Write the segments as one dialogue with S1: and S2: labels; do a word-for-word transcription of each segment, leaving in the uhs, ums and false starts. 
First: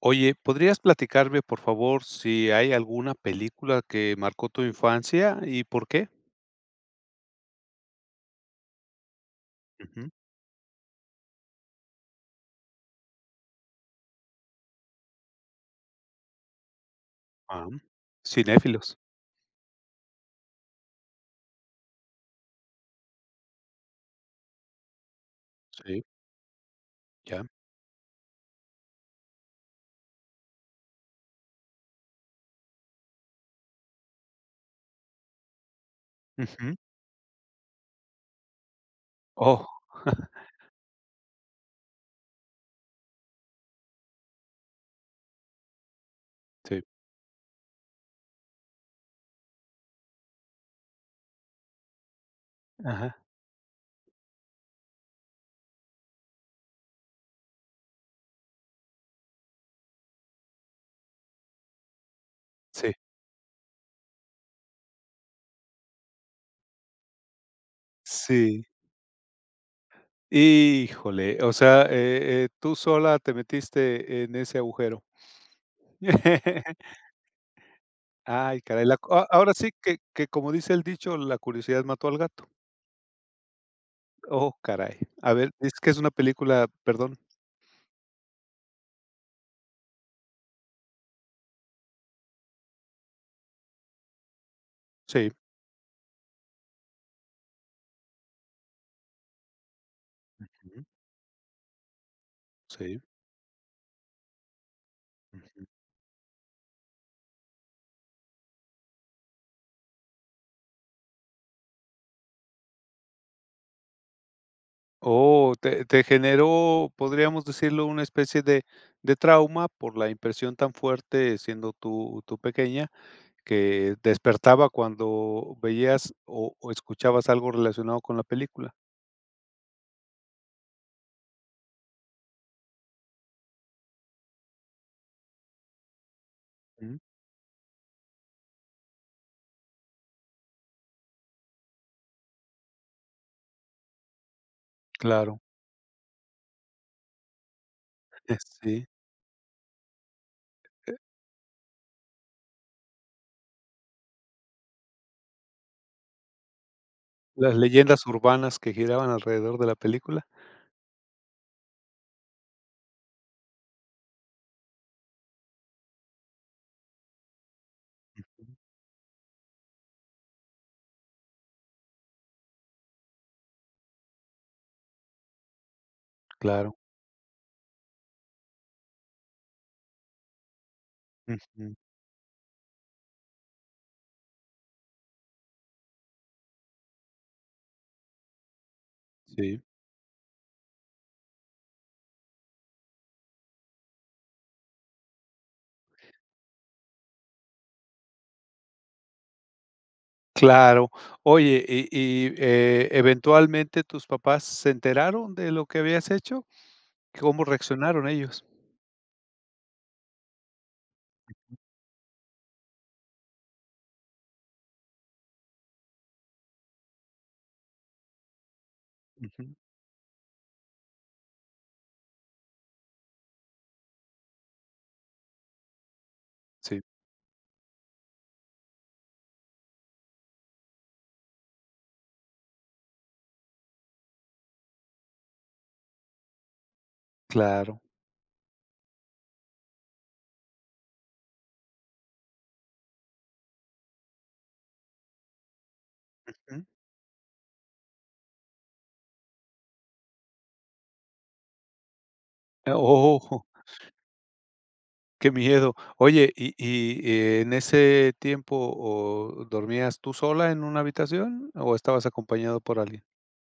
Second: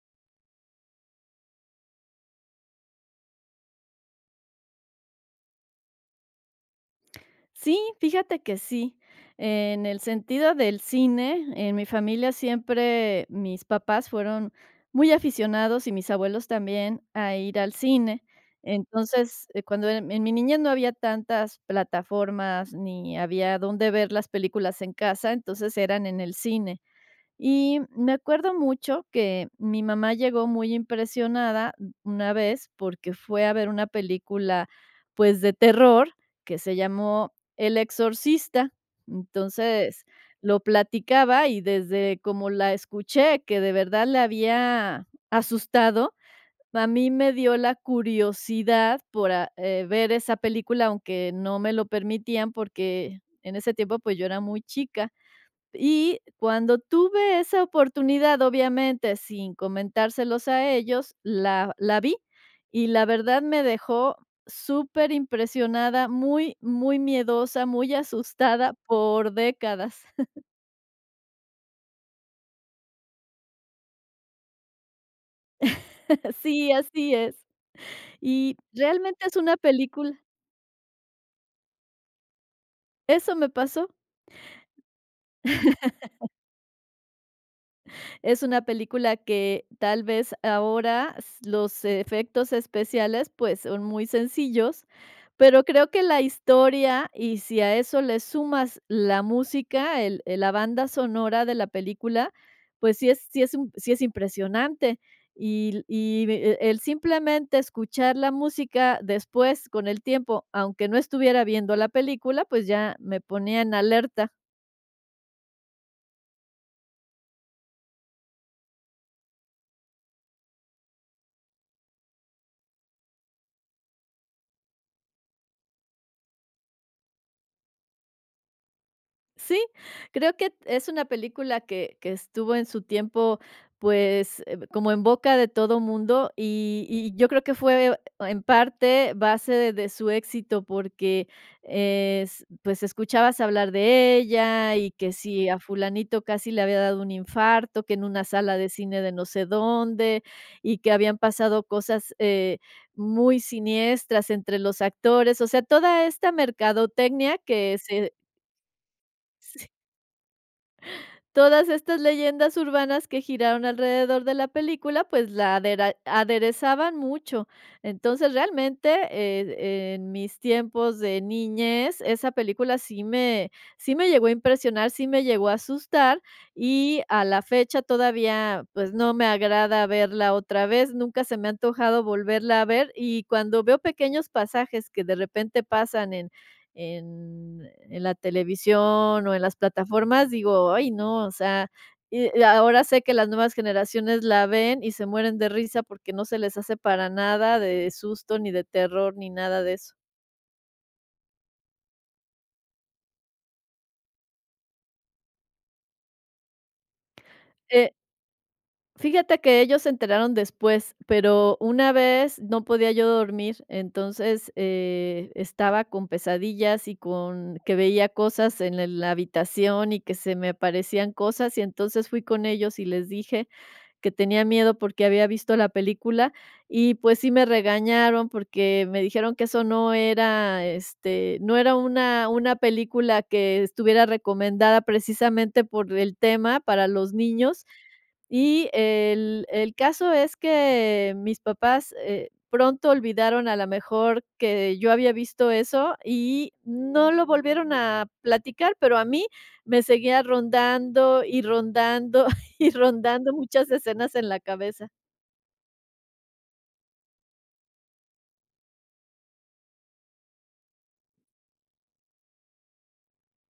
S1: Oye, ¿podrías platicarme, por favor, si hay alguna película que marcó tu infancia y por qué?
S2: Sí, fíjate que sí. En el
S1: Ujú.
S2: sentido del cine, en mi familia siempre mis papás fueron muy aficionados y mis abuelos también a ir
S1: Ah,
S2: al cine.
S1: cinéfilos.
S2: Entonces, eh, cuando en, en mi niñez no había tantas plataformas ni había dónde ver las películas en casa, entonces
S1: Sí,
S2: eran en el cine.
S1: ya.
S2: Y me acuerdo mucho que mi mamá llegó muy impresionada una vez porque fue a ver una película, pues, de terror que
S1: Ujú.
S2: se llamó El Exorcista.
S1: Oh,
S2: Entonces, lo platicaba y desde como la escuché, que de verdad le había asustado,
S1: sí.
S2: a mí me dio la curiosidad por a eh, ver esa película, aunque no me lo permitían
S1: Ajá,
S2: porque en ese tiempo, pues, yo era muy chica. Y cuando tuve esa oportunidad, obviamente, sin comentárselos a ellos, la la vi, y
S1: sí.
S2: la verdad me dejó superimpresionada, muy, muy miedosa, muy
S1: Sí.
S2: asustada por décadas.
S1: Híjole, o sea, eh, eh, tú sola te metiste en ese agujero.
S2: Sí, así es. Y
S1: Ay, caray, la cu- a
S2: realmente es
S1: ahora
S2: una
S1: sí que
S2: película
S1: que como dice el dicho: "La curiosidad mató al gato".
S2: eso me pasó.
S1: Oh, caray. A ver, ¿es que es una película, perdón.
S2: Es una película que tal vez ahora s- los efectos especiales pues son muy sencillos,
S1: Sí.
S2: pero creo que la historia y si a eso le sumas la música, el- el- la
S1: Ujú.
S2: banda sonora de la película, pues
S1: Sí.
S2: sí es, sí es, un- sí es impresionante. Y, y e- el simplemente escuchar la música después con el tiempo, aunque no estuviera viendo la película, pues ya me ponía en alerta.
S1: Oh, te te generó, podríamos decirlo, una especie de de trauma por la impresión tan fuerte, siendo tú tú pequeña, que despertaba cuando veías o o escuchabas algo relacionado con la película.
S2: Sí, creo que es una película que que estuvo en su tiempo, pues, eh, como en boca de todo mundo, y
S1: Ujú,
S2: y yo creo que fue en parte base de de su éxito, porque es pues, escuchabas hablar de ella, y que
S1: claro,
S2: si a fulanito casi le había dado un infarto, que en una
S1: eh,
S2: sala de
S1: sí,
S2: cine de no sé dónde, y que habían pasado cosas, eh, muy siniestras entre los actores. O sea, toda esta mercadotecnia
S1: las
S2: que
S1: leyendas
S2: se
S1: urbanas que giraban alrededor de la película.
S2: Todas estas leyendas urbanas que giraron alrededor de la película, pues la adera- aderezaban mucho. Entonces,
S1: Ujú,
S2: realmente, eh, en mis tiempos de niñez, esa película sí me, sí me llegó a impresionar, sí me llegó a asustar
S1: claro,
S2: y a la fecha todavía, pues no me agrada verla otra vez, nunca se me ha
S1: ujú,
S2: antojado volverla a ver y cuando veo pequeños pasajes que de repente pasan en en la televisión o en las
S1: sí,
S2: plataformas, digo: "Ay, no", o sea, y y ahora sé que las nuevas generaciones la ven y se mueren de risa porque no se les hace para nada de susto, ni de terror, ni nada de eso.
S1: claro. Oye, y y, eh, ¿eventualmente tus papás se enteraron de lo que habías hecho? ¿Cómo
S2: Eh,
S1: reaccionaron ellos?
S2: Fíjate que ellos se enteraron después,
S1: Ujú.
S2: pero una vez no podía yo dormir, entonces, eh, estaba con pesadillas y con que veía cosas en el la
S1: Ujú.
S2: habitación y que se me aparecían cosas, y entonces fui con ellos y les dije, que tenía miedo porque había visto la película
S1: Sí,
S2: y, pues, sí me regañaron porque me dijeron que eso no era, este, no era una una película que estuviera recomendada precisamente por el tema para los niños.
S1: claro.
S2: Y el el caso es que mis papás, eh, pronto olvidaron a lo mejor que yo había visto eso y
S1: Ujú.
S2: no lo volvieron a platicar, pero a mí me seguía rondando y rondando y rondando
S1: ¡Oh!
S2: muchas escenas en la cabeza.
S1: Qué miedo. Oye, y y eh, en ese tiempo, o, ¿dormías tú sola en una habitación o estabas acompañado por alguien?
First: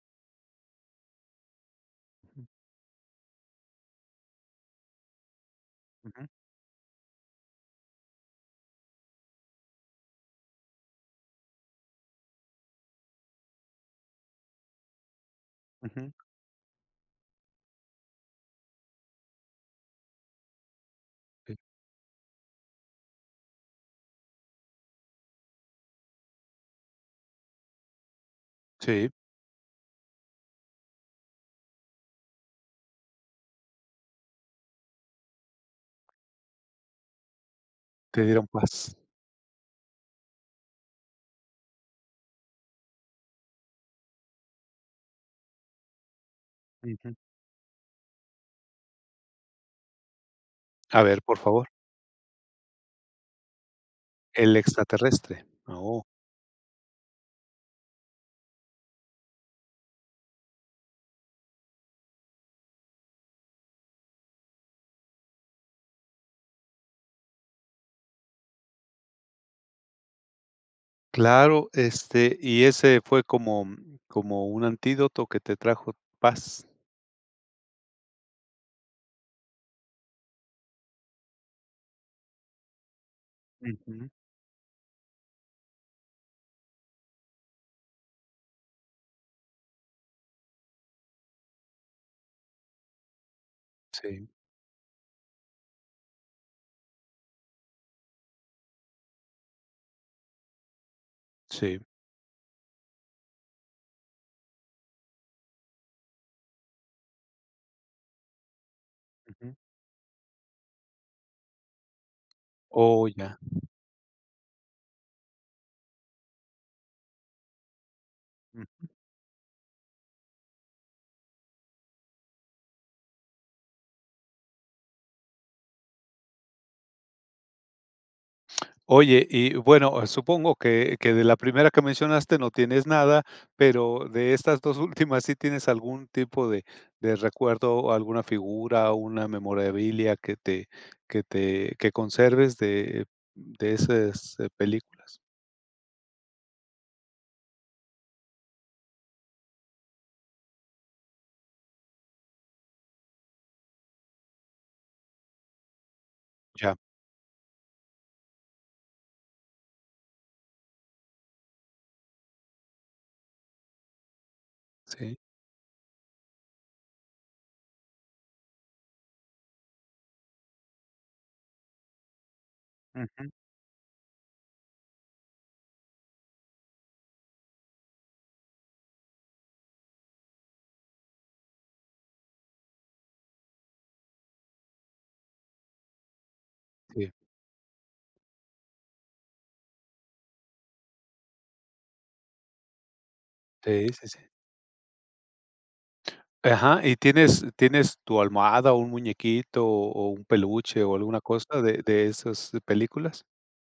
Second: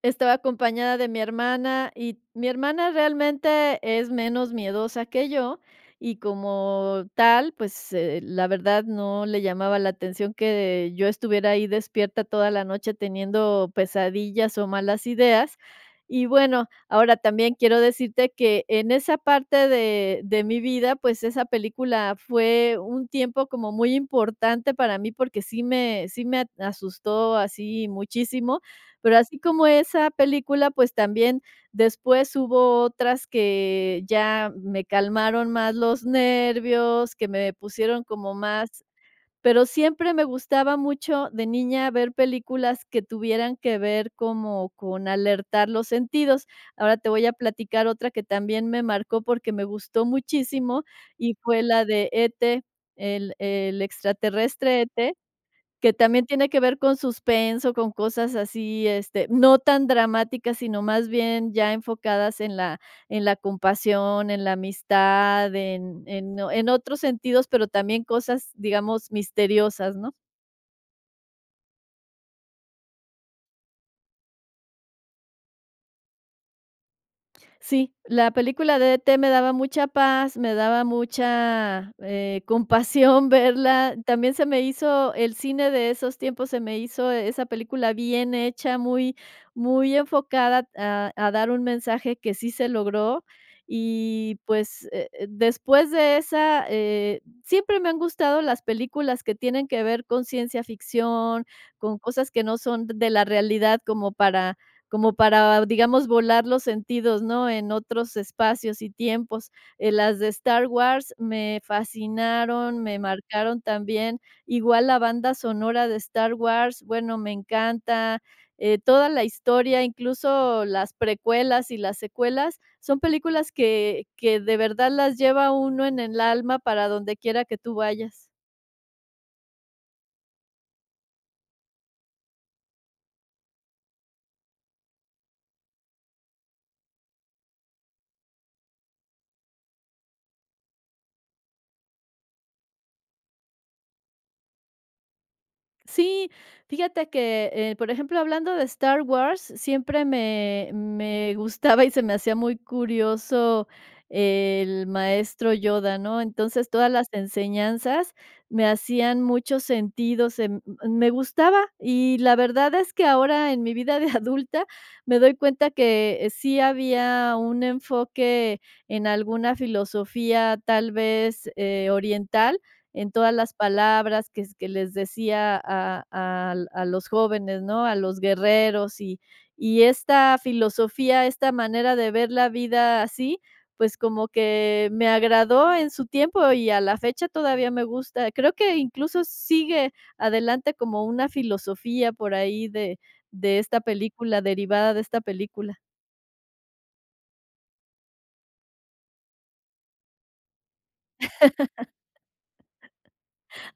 S2: Estaba acompañada de mi hermana, y mi hermana realmente es menos miedosa que yo, y
S1: Ujú,
S2: como tal, pues, eh, la verdad no le llamaba la atención que yo estuviera ahí despierta toda la noche teniendo pesadillas o malas ideas.
S1: ujú.
S2: Y bueno, ahora también quiero decirte que en esa parte de de mi vida, pues, esa
S1: Sí.
S2: película fue un tiempo como muy importante para mí, porque sí me sí me asustó así muchísimo,
S1: Sí,
S2: pero así como esa película, pues también después hubo otras que ya me calmaron más los nervios, que me pusieron
S1: te
S2: como
S1: dieron
S2: más
S1: paz.
S2: pero siempre me gustaba mucho de niña ver películas que tuvieran que ver como con alertar los sentidos. Ahora te
S1: Ujú.
S2: voy a platicar otra que también me marcó porque me gustó muchísimo
S1: A ver,
S2: y
S1: por
S2: fue
S1: favor,
S2: la de E T, el el
S1: el
S2: extraterrestre E T.
S1: extraterrestre.
S2: Que
S1: Oh.
S2: también tiene que ver con suspenso, con cosas así, este, no tan dramáticas, sino más bien ya enfocadas en la en la compasión, en la amistad, en en o- en otros sentidos, pero también cosas, digamos, misteriosas, ¿no?
S1: Claro, este, y ese fue como como un antídoto que te trajo paz.
S2: Sí, la película de E T me daba mucha paz, me daba mucha, eh, compasión verla.
S1: Ujú.
S2: También se me hizo el cine de esos tiempos, se me hizo esa película bien hecha, muy muy enfocada a a dar un mensaje que sí se logró.
S1: Sí,
S2: Y, pues, eh, eh, después de esa, eh, siempre me han gustado las películas que tienen que ver con ciencia ficción,
S1: sí.
S2: con cosas que no son de la realidad como para como para, digamos, volar los sentidos, ¿no? En otros espacios y tiempos.
S1: Ujú.
S2: Eh, las de Star Wars me fascinaron, me
S1: Oh, ya.
S2: marcaron también. Igual la banda sonora de Star Wars, bueno, me encanta. Eh,
S1: Mm.
S2: toda la historia, incluso las precuelas y las secuelas, son películas que que de verdad las lleva uno en el alma para donde quiera que tú vayas.
S1: Oye, y bueno, supongo que que de la primera que mencionaste no tienes nada, pero de estas dos últimas, ¿sí tienes algún tipo de de recuerdo o alguna figura, una memorabilia que te que te que conserves de de esas eh, películas?
S2: Sí, fíjate que, eh, por ejemplo, hablando de Star Wars, siempre me me gustaba y se me hacía muy curioso el maestro Yoda, ¿no? Entonces,
S1: Ya.
S2: todas las enseñanzas me hacían mucho sentido, se m me gustaba, y la verdad es que ahora en mi vida de adulta
S1: Sí.
S2: me doy cuenta que eh, sí había un enfoque en alguna filosofía, tal vez, eh, oriental en
S1: Ujú.
S2: todas las palabras que, que les decía a, a- a los jóvenes, ¿no? A los guerreros y, y esta filosofía, esta manera de ver la vida así, pues como que me agradó en su tiempo y a la
S1: Sí.
S2: fecha todavía me gusta. Creo que incluso sigue adelante como una filosofía por ahí de, de esta
S1: Sí, sí, sí.
S2: película, derivada de esta película.
S1: Ajá, ¿y tienes tienes tu almohada, o un muñequito, o o un peluche, o alguna cosa de de esas películas?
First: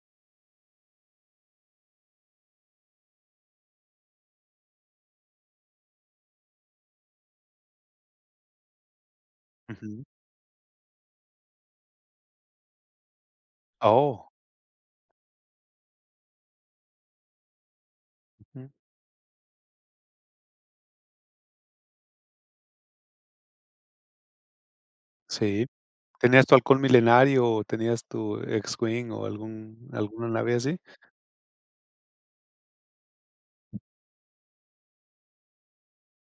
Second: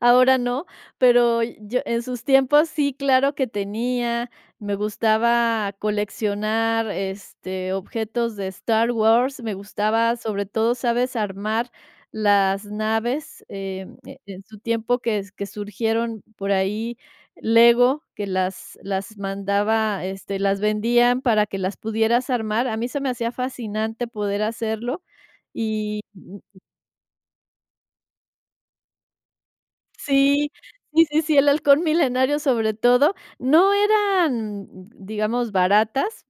S2: Ahora no, pero yo en sus tiempos sí, claro que tenía. Me gustaba coleccionar, este, objetos de Star Wars, me
S1: Ujú.
S2: gustaba, sobre todo, ¿sabes?, armar las naves, em, e
S1: Oh,
S2: en su tiempo que que surgieron por ahí Lego, que
S1: ujú,
S2: las las mandaba, este, las vendían para que las pudieras armar. A mí se me hacía fascinante poder hacerlo
S1: sí.
S2: y
S1: ¿Tenías tu halcón milenario, o tenías tu X-wing, o algún alguna
S2: sí,
S1: nave así?
S2: sí, sí, sí, el halcón milenario, sobre todo, no eran, digamos, baratas,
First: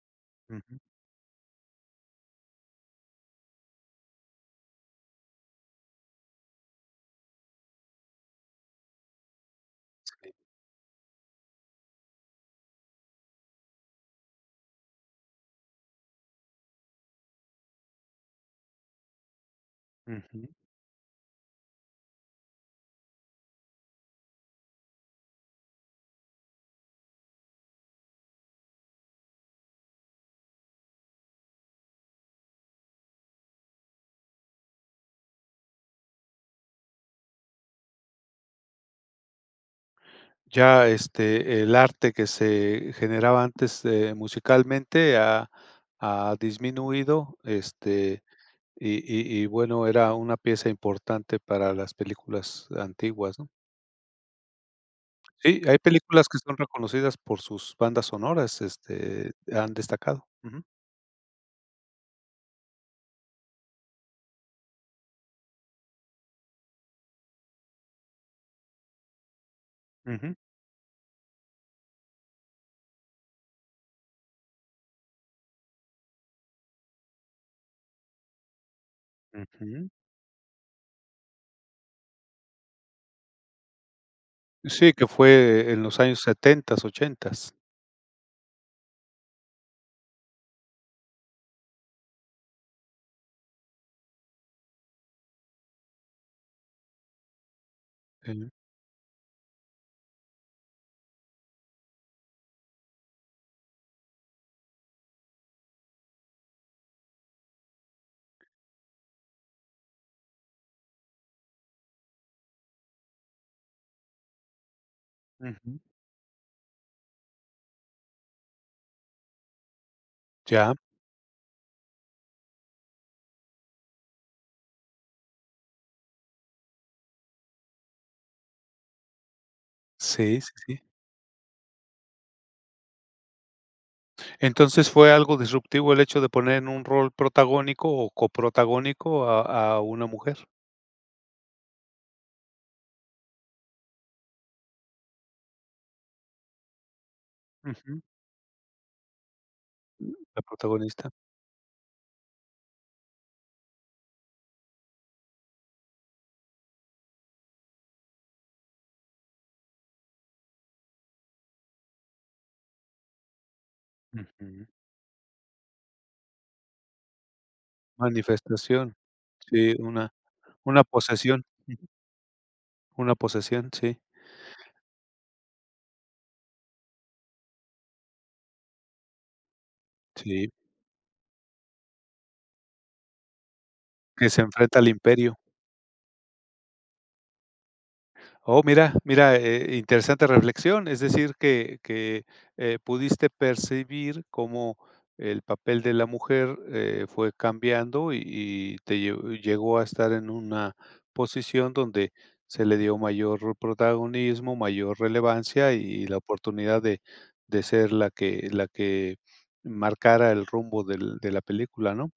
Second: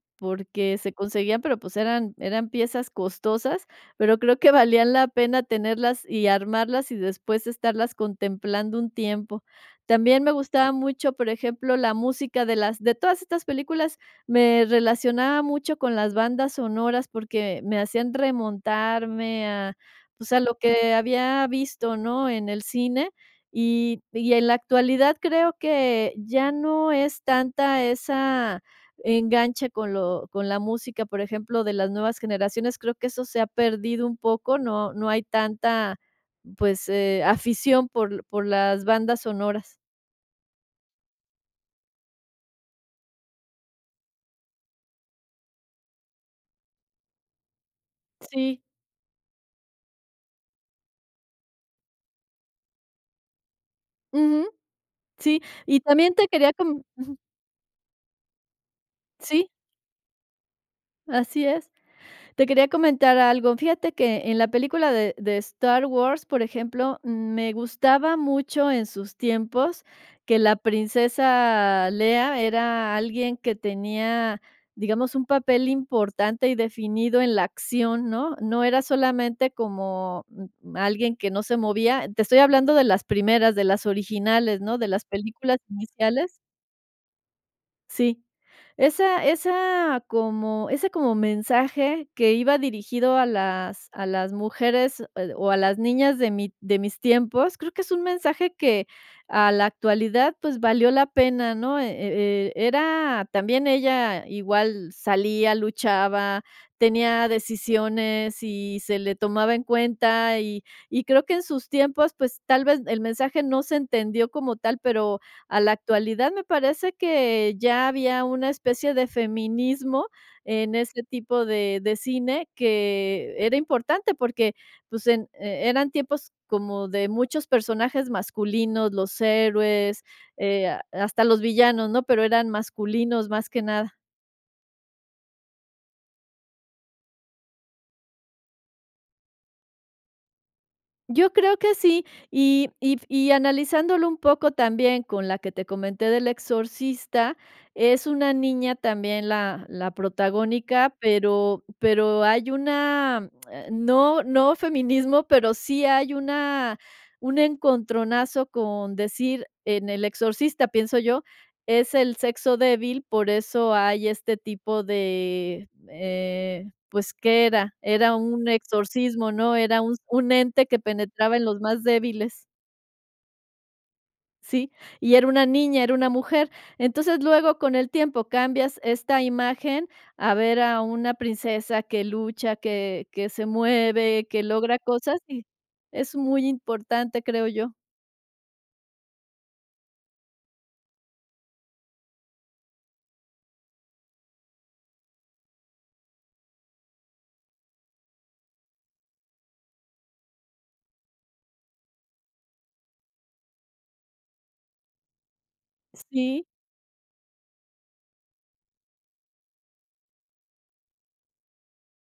S1: Ujú,
S2: porque se conseguían, pero, pues, eran eran piezas costosas, pero creo que valían la pena tenerlas y armarlas y después estarlas contemplando un tiempo. También
S1: sí,
S2: me gustaba mucho, por ejemplo, la música de las de todas estas películas, me relacionaba mucho con las bandas sonoras porque me hacían remontarme a, pues, a
S1: ujú.
S2: lo que había visto, ¿no?, en el cine. Y y en la actualidad creo que ya no es tanta esa enganche con lo con la música, por ejemplo, de las nuevas generaciones, creo que eso se ha perdido un poco, no no hay tanta, pues, eh, afición por por las bandas sonoras.
S1: Ya, este, el arte que se generaba antes, eh, musicalmente ha ha disminuido, este,
S2: Sí,
S1: y y y bueno, era una pieza importante para las películas antiguas, ¿no?
S2: ujú, sí,
S1: Sí, hay
S2: y también
S1: películas
S2: te
S1: que
S2: quería
S1: son
S2: com
S1: reconocidas por sus bandas sonoras, este,
S2: sí,
S1: han destacado. Ujú,
S2: así es. Te quería comentar algo. Fíjate que en la película de de Star Wars, por ejemplo, me gustaba mucho en sus tiempos
S1: ujú,
S2: que la princesa Leia era alguien que tenía, digamos, un papel importante y definido en la acción, ¿no? No era solamente
S1: ujú.
S2: como, mm, alguien que no se movía. Te estoy hablando de las primeras, de las originales, ¿no? De
S1: Sí, que
S2: las películas
S1: fue en los años
S2: iniciales.
S1: setentas, ochentas.
S2: Sí. Esa esa como ese como mensaje que iba dirigido a las a las mujeres, eh, o a las niñas de mi de mis tiempos, creo que es un
S1: Sí,
S2: mensaje que a la actualidad, pues, valió la pena, ¿no? E e e era también ella igual salía, luchaba, tenía decisiones y se le tomaba en cuenta, y y creo que en sus tiempos, pues, tal vez el mensaje no se entendió como tal, pero a la
S1: ujú.
S2: actualidad, me parece que ya había una especie de feminismo
S1: Ya,
S2: en ese tipo de de cine que era importante porque, pues, en e eran tiempos como de muchos personajes masculinos, los héroes,
S1: sí, sí,
S2: eh,
S1: sí.
S2: a- hasta los villanos, ¿no? Pero eran masculinos más que nada.
S1: Entonces, ¿fue algo disruptivo el hecho de poner en un rol protagónico o coprotagónico a a una mujer?
S2: Yo creo que sí, y y y analizándolo un poco también con la que te comenté del exorcista,
S1: Ujú,
S2: es una niña también la la
S1: la
S2: protagónica,
S1: protagonista.
S2: pero pero hay una, eh, no no feminismo, pero sí hay una un encontronazo con decir en el exorcista, pienso yo, es el sexo débil, por eso hay este
S1: Ujú.
S2: tipo de eh, pues, ¿qué era? Era un
S1: Manifestación,
S2: exorcismo, ¿no?
S1: sí,
S2: Era un
S1: una
S2: un ente que
S1: una
S2: penetraba
S1: posesión,
S2: en los más
S1: ujú,
S2: débiles,
S1: una posesión, sí,
S2: ¿sí? Y era una niña, era una mujer. Entonces, luego, con el tiempo, cambias esta imagen a
S1: sí,
S2: ver a una princesa que lucha, que que se mueve,
S1: que se
S2: que
S1: enfrenta
S2: logra
S1: al
S2: cosas,
S1: imperio.
S2: y es muy importante, creo yo.
S1: Oh, mira, mira, eh, interesante reflexión. Es decir, que, que eh, pudiste percibir cómo el papel de la mujer eh, fue cambiando y, y te lle- llegó a estar en una posición donde se le dio mayor protagonismo, mayor relevancia y, la
S2: Sí.
S1: oportunidad de, de ser la que, la que marcara el rumbo del- de la película, ¿no?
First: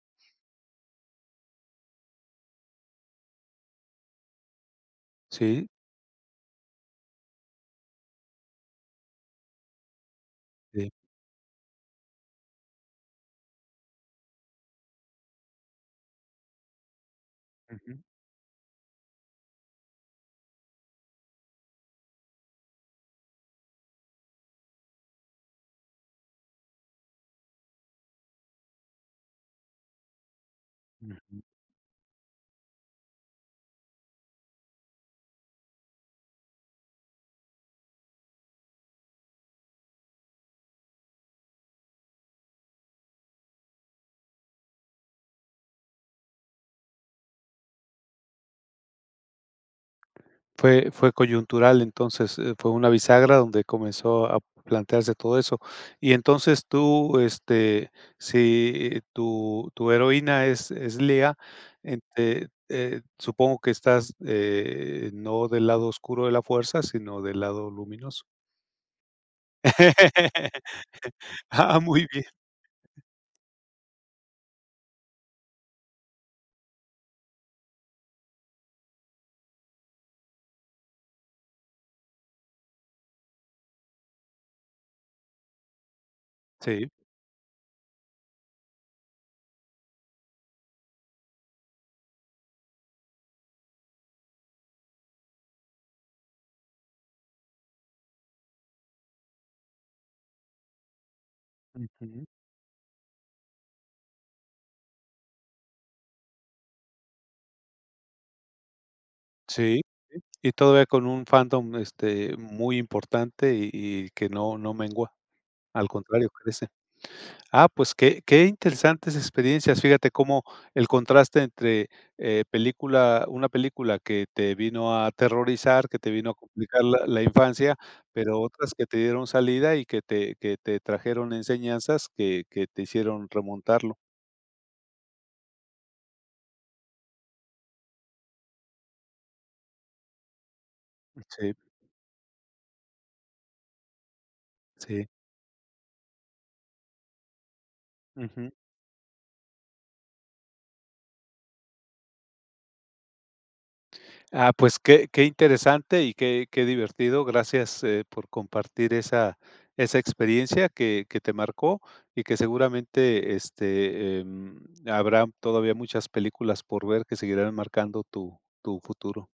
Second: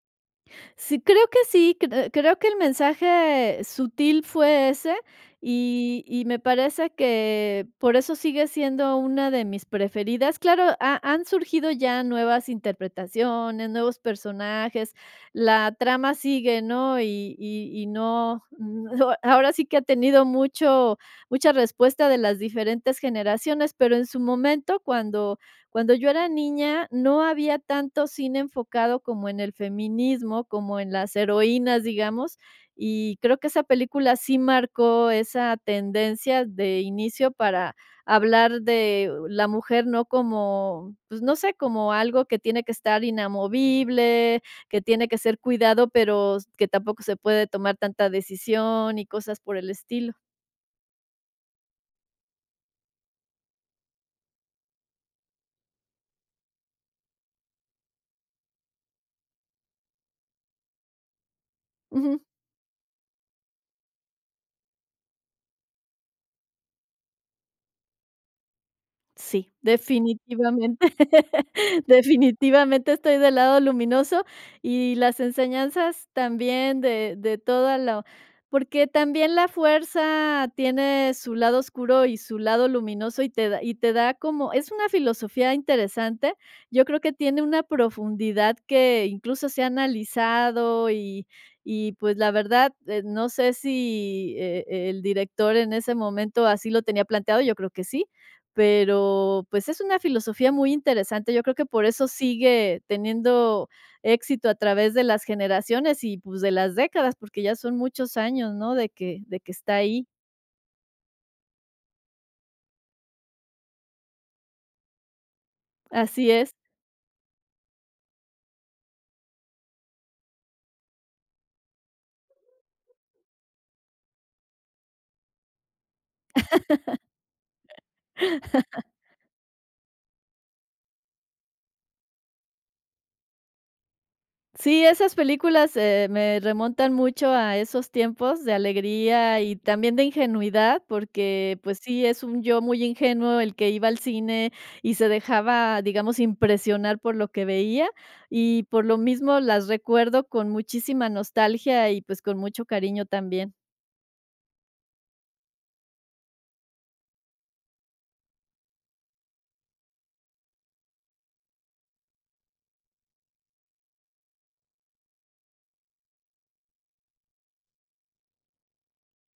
S2: Sí, creo que sí, cre creo que el mensaje sutil fue ese,
S1: Sí.
S2: y y me parece que por eso sigue siendo una de mis preferidas. Claro,
S1: Sí.
S2: ha han surgido ya nuevas interpretaciones, nuevos personajes, la trama sigue, ¿no? Y y y
S1: Ujú,
S2: no, no, ahora sí que ha tenido mucho mucha respuesta de las diferentes generaciones, pero en su momento, cuando cuando yo era niña, no había tanto cine enfocado como en el feminismo, como en las
S1: ujú.
S2: heroínas, digamos, y creo que esa película sí marcó esa tendencia de inicio para hablar de la mujer, no como, pues, no sé, como algo que tiene que estar inamovible, que tiene que ser cuidado, pero que tampoco se puede tomar tanta decisión y cosas por el estilo.
S1: Fue fue coyuntural, entonces, eh, fue una bisagra donde comenzó a plantearse todo eso. Y entonces tú, este, si tu tu heroína es es Lea, en
S2: Ujú.
S1: te eh, supongo que estás, eh, no del lado oscuro de la fuerza, sino del lado luminoso.
S2: Sí, definitivamente.
S1: Ah, muy bien.
S2: Definitivamente estoy del lado luminoso y las enseñanzas también de de toda la porque también la fuerza tiene su lado oscuro y su lado luminoso y te da y te da como es una filosofía interesante. Yo
S1: Sí.
S2: creo que tiene una profundidad que incluso se ha analizado y y pues la verdad, eh, no sé si, eh, el director en ese momento así lo tenía planteado, yo creo que sí. Pero, pues, es una filosofía muy interesante. Yo creo que por eso
S1: Ujú.
S2: sigue teniendo éxito a través de las generaciones y, pues, de las décadas, porque ya son muchos años, ¿no?, de que de que está
S1: Sí,
S2: ahí.
S1: y todavía con un fandom, este, muy importante y y que no no mengua, al contrario,
S2: Así es.
S1: crece. Ah, pues qué qué interesantes experiencias. Fíjate cómo el contraste entre, eh, película una película que te vino a aterrorizar, que te vino a complicar la la infancia, pero otras que te dieron salida y que te que te trajeron enseñanzas que que te hicieron remontarlo.
S2: Sí, esas películas, eh, me remontan mucho a esos tiempos de alegría y también de ingenuidad,
S1: Sí,
S2: porque, pues sí, es un yo muy ingenuo el que iba al cine y
S1: sí.
S2: se dejaba, digamos, impresionar por lo que veía,
S1: Ujú.
S2: y por lo mismo las recuerdo con muchísima nostalgia y, pues, con mucho cariño también.
S1: Ah, pues qué qué interesante y qué qué divertido. Gracias, eh, por compartir esa esa experiencia que que te marcó y que seguramente, este, em, habrá todavía muchas películas por ver que seguirán marcando tu tu futuro.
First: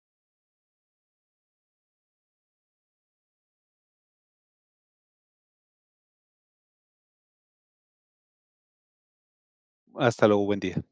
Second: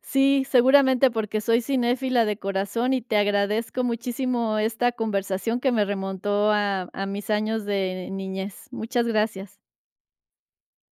S2: Sí, seguramente porque soy cinéfila de corazón y te agradezco muchísimo esta conversación que me remontó a a mis años de niñez. Muchas gracias.
S1: Hasta luego, buen día.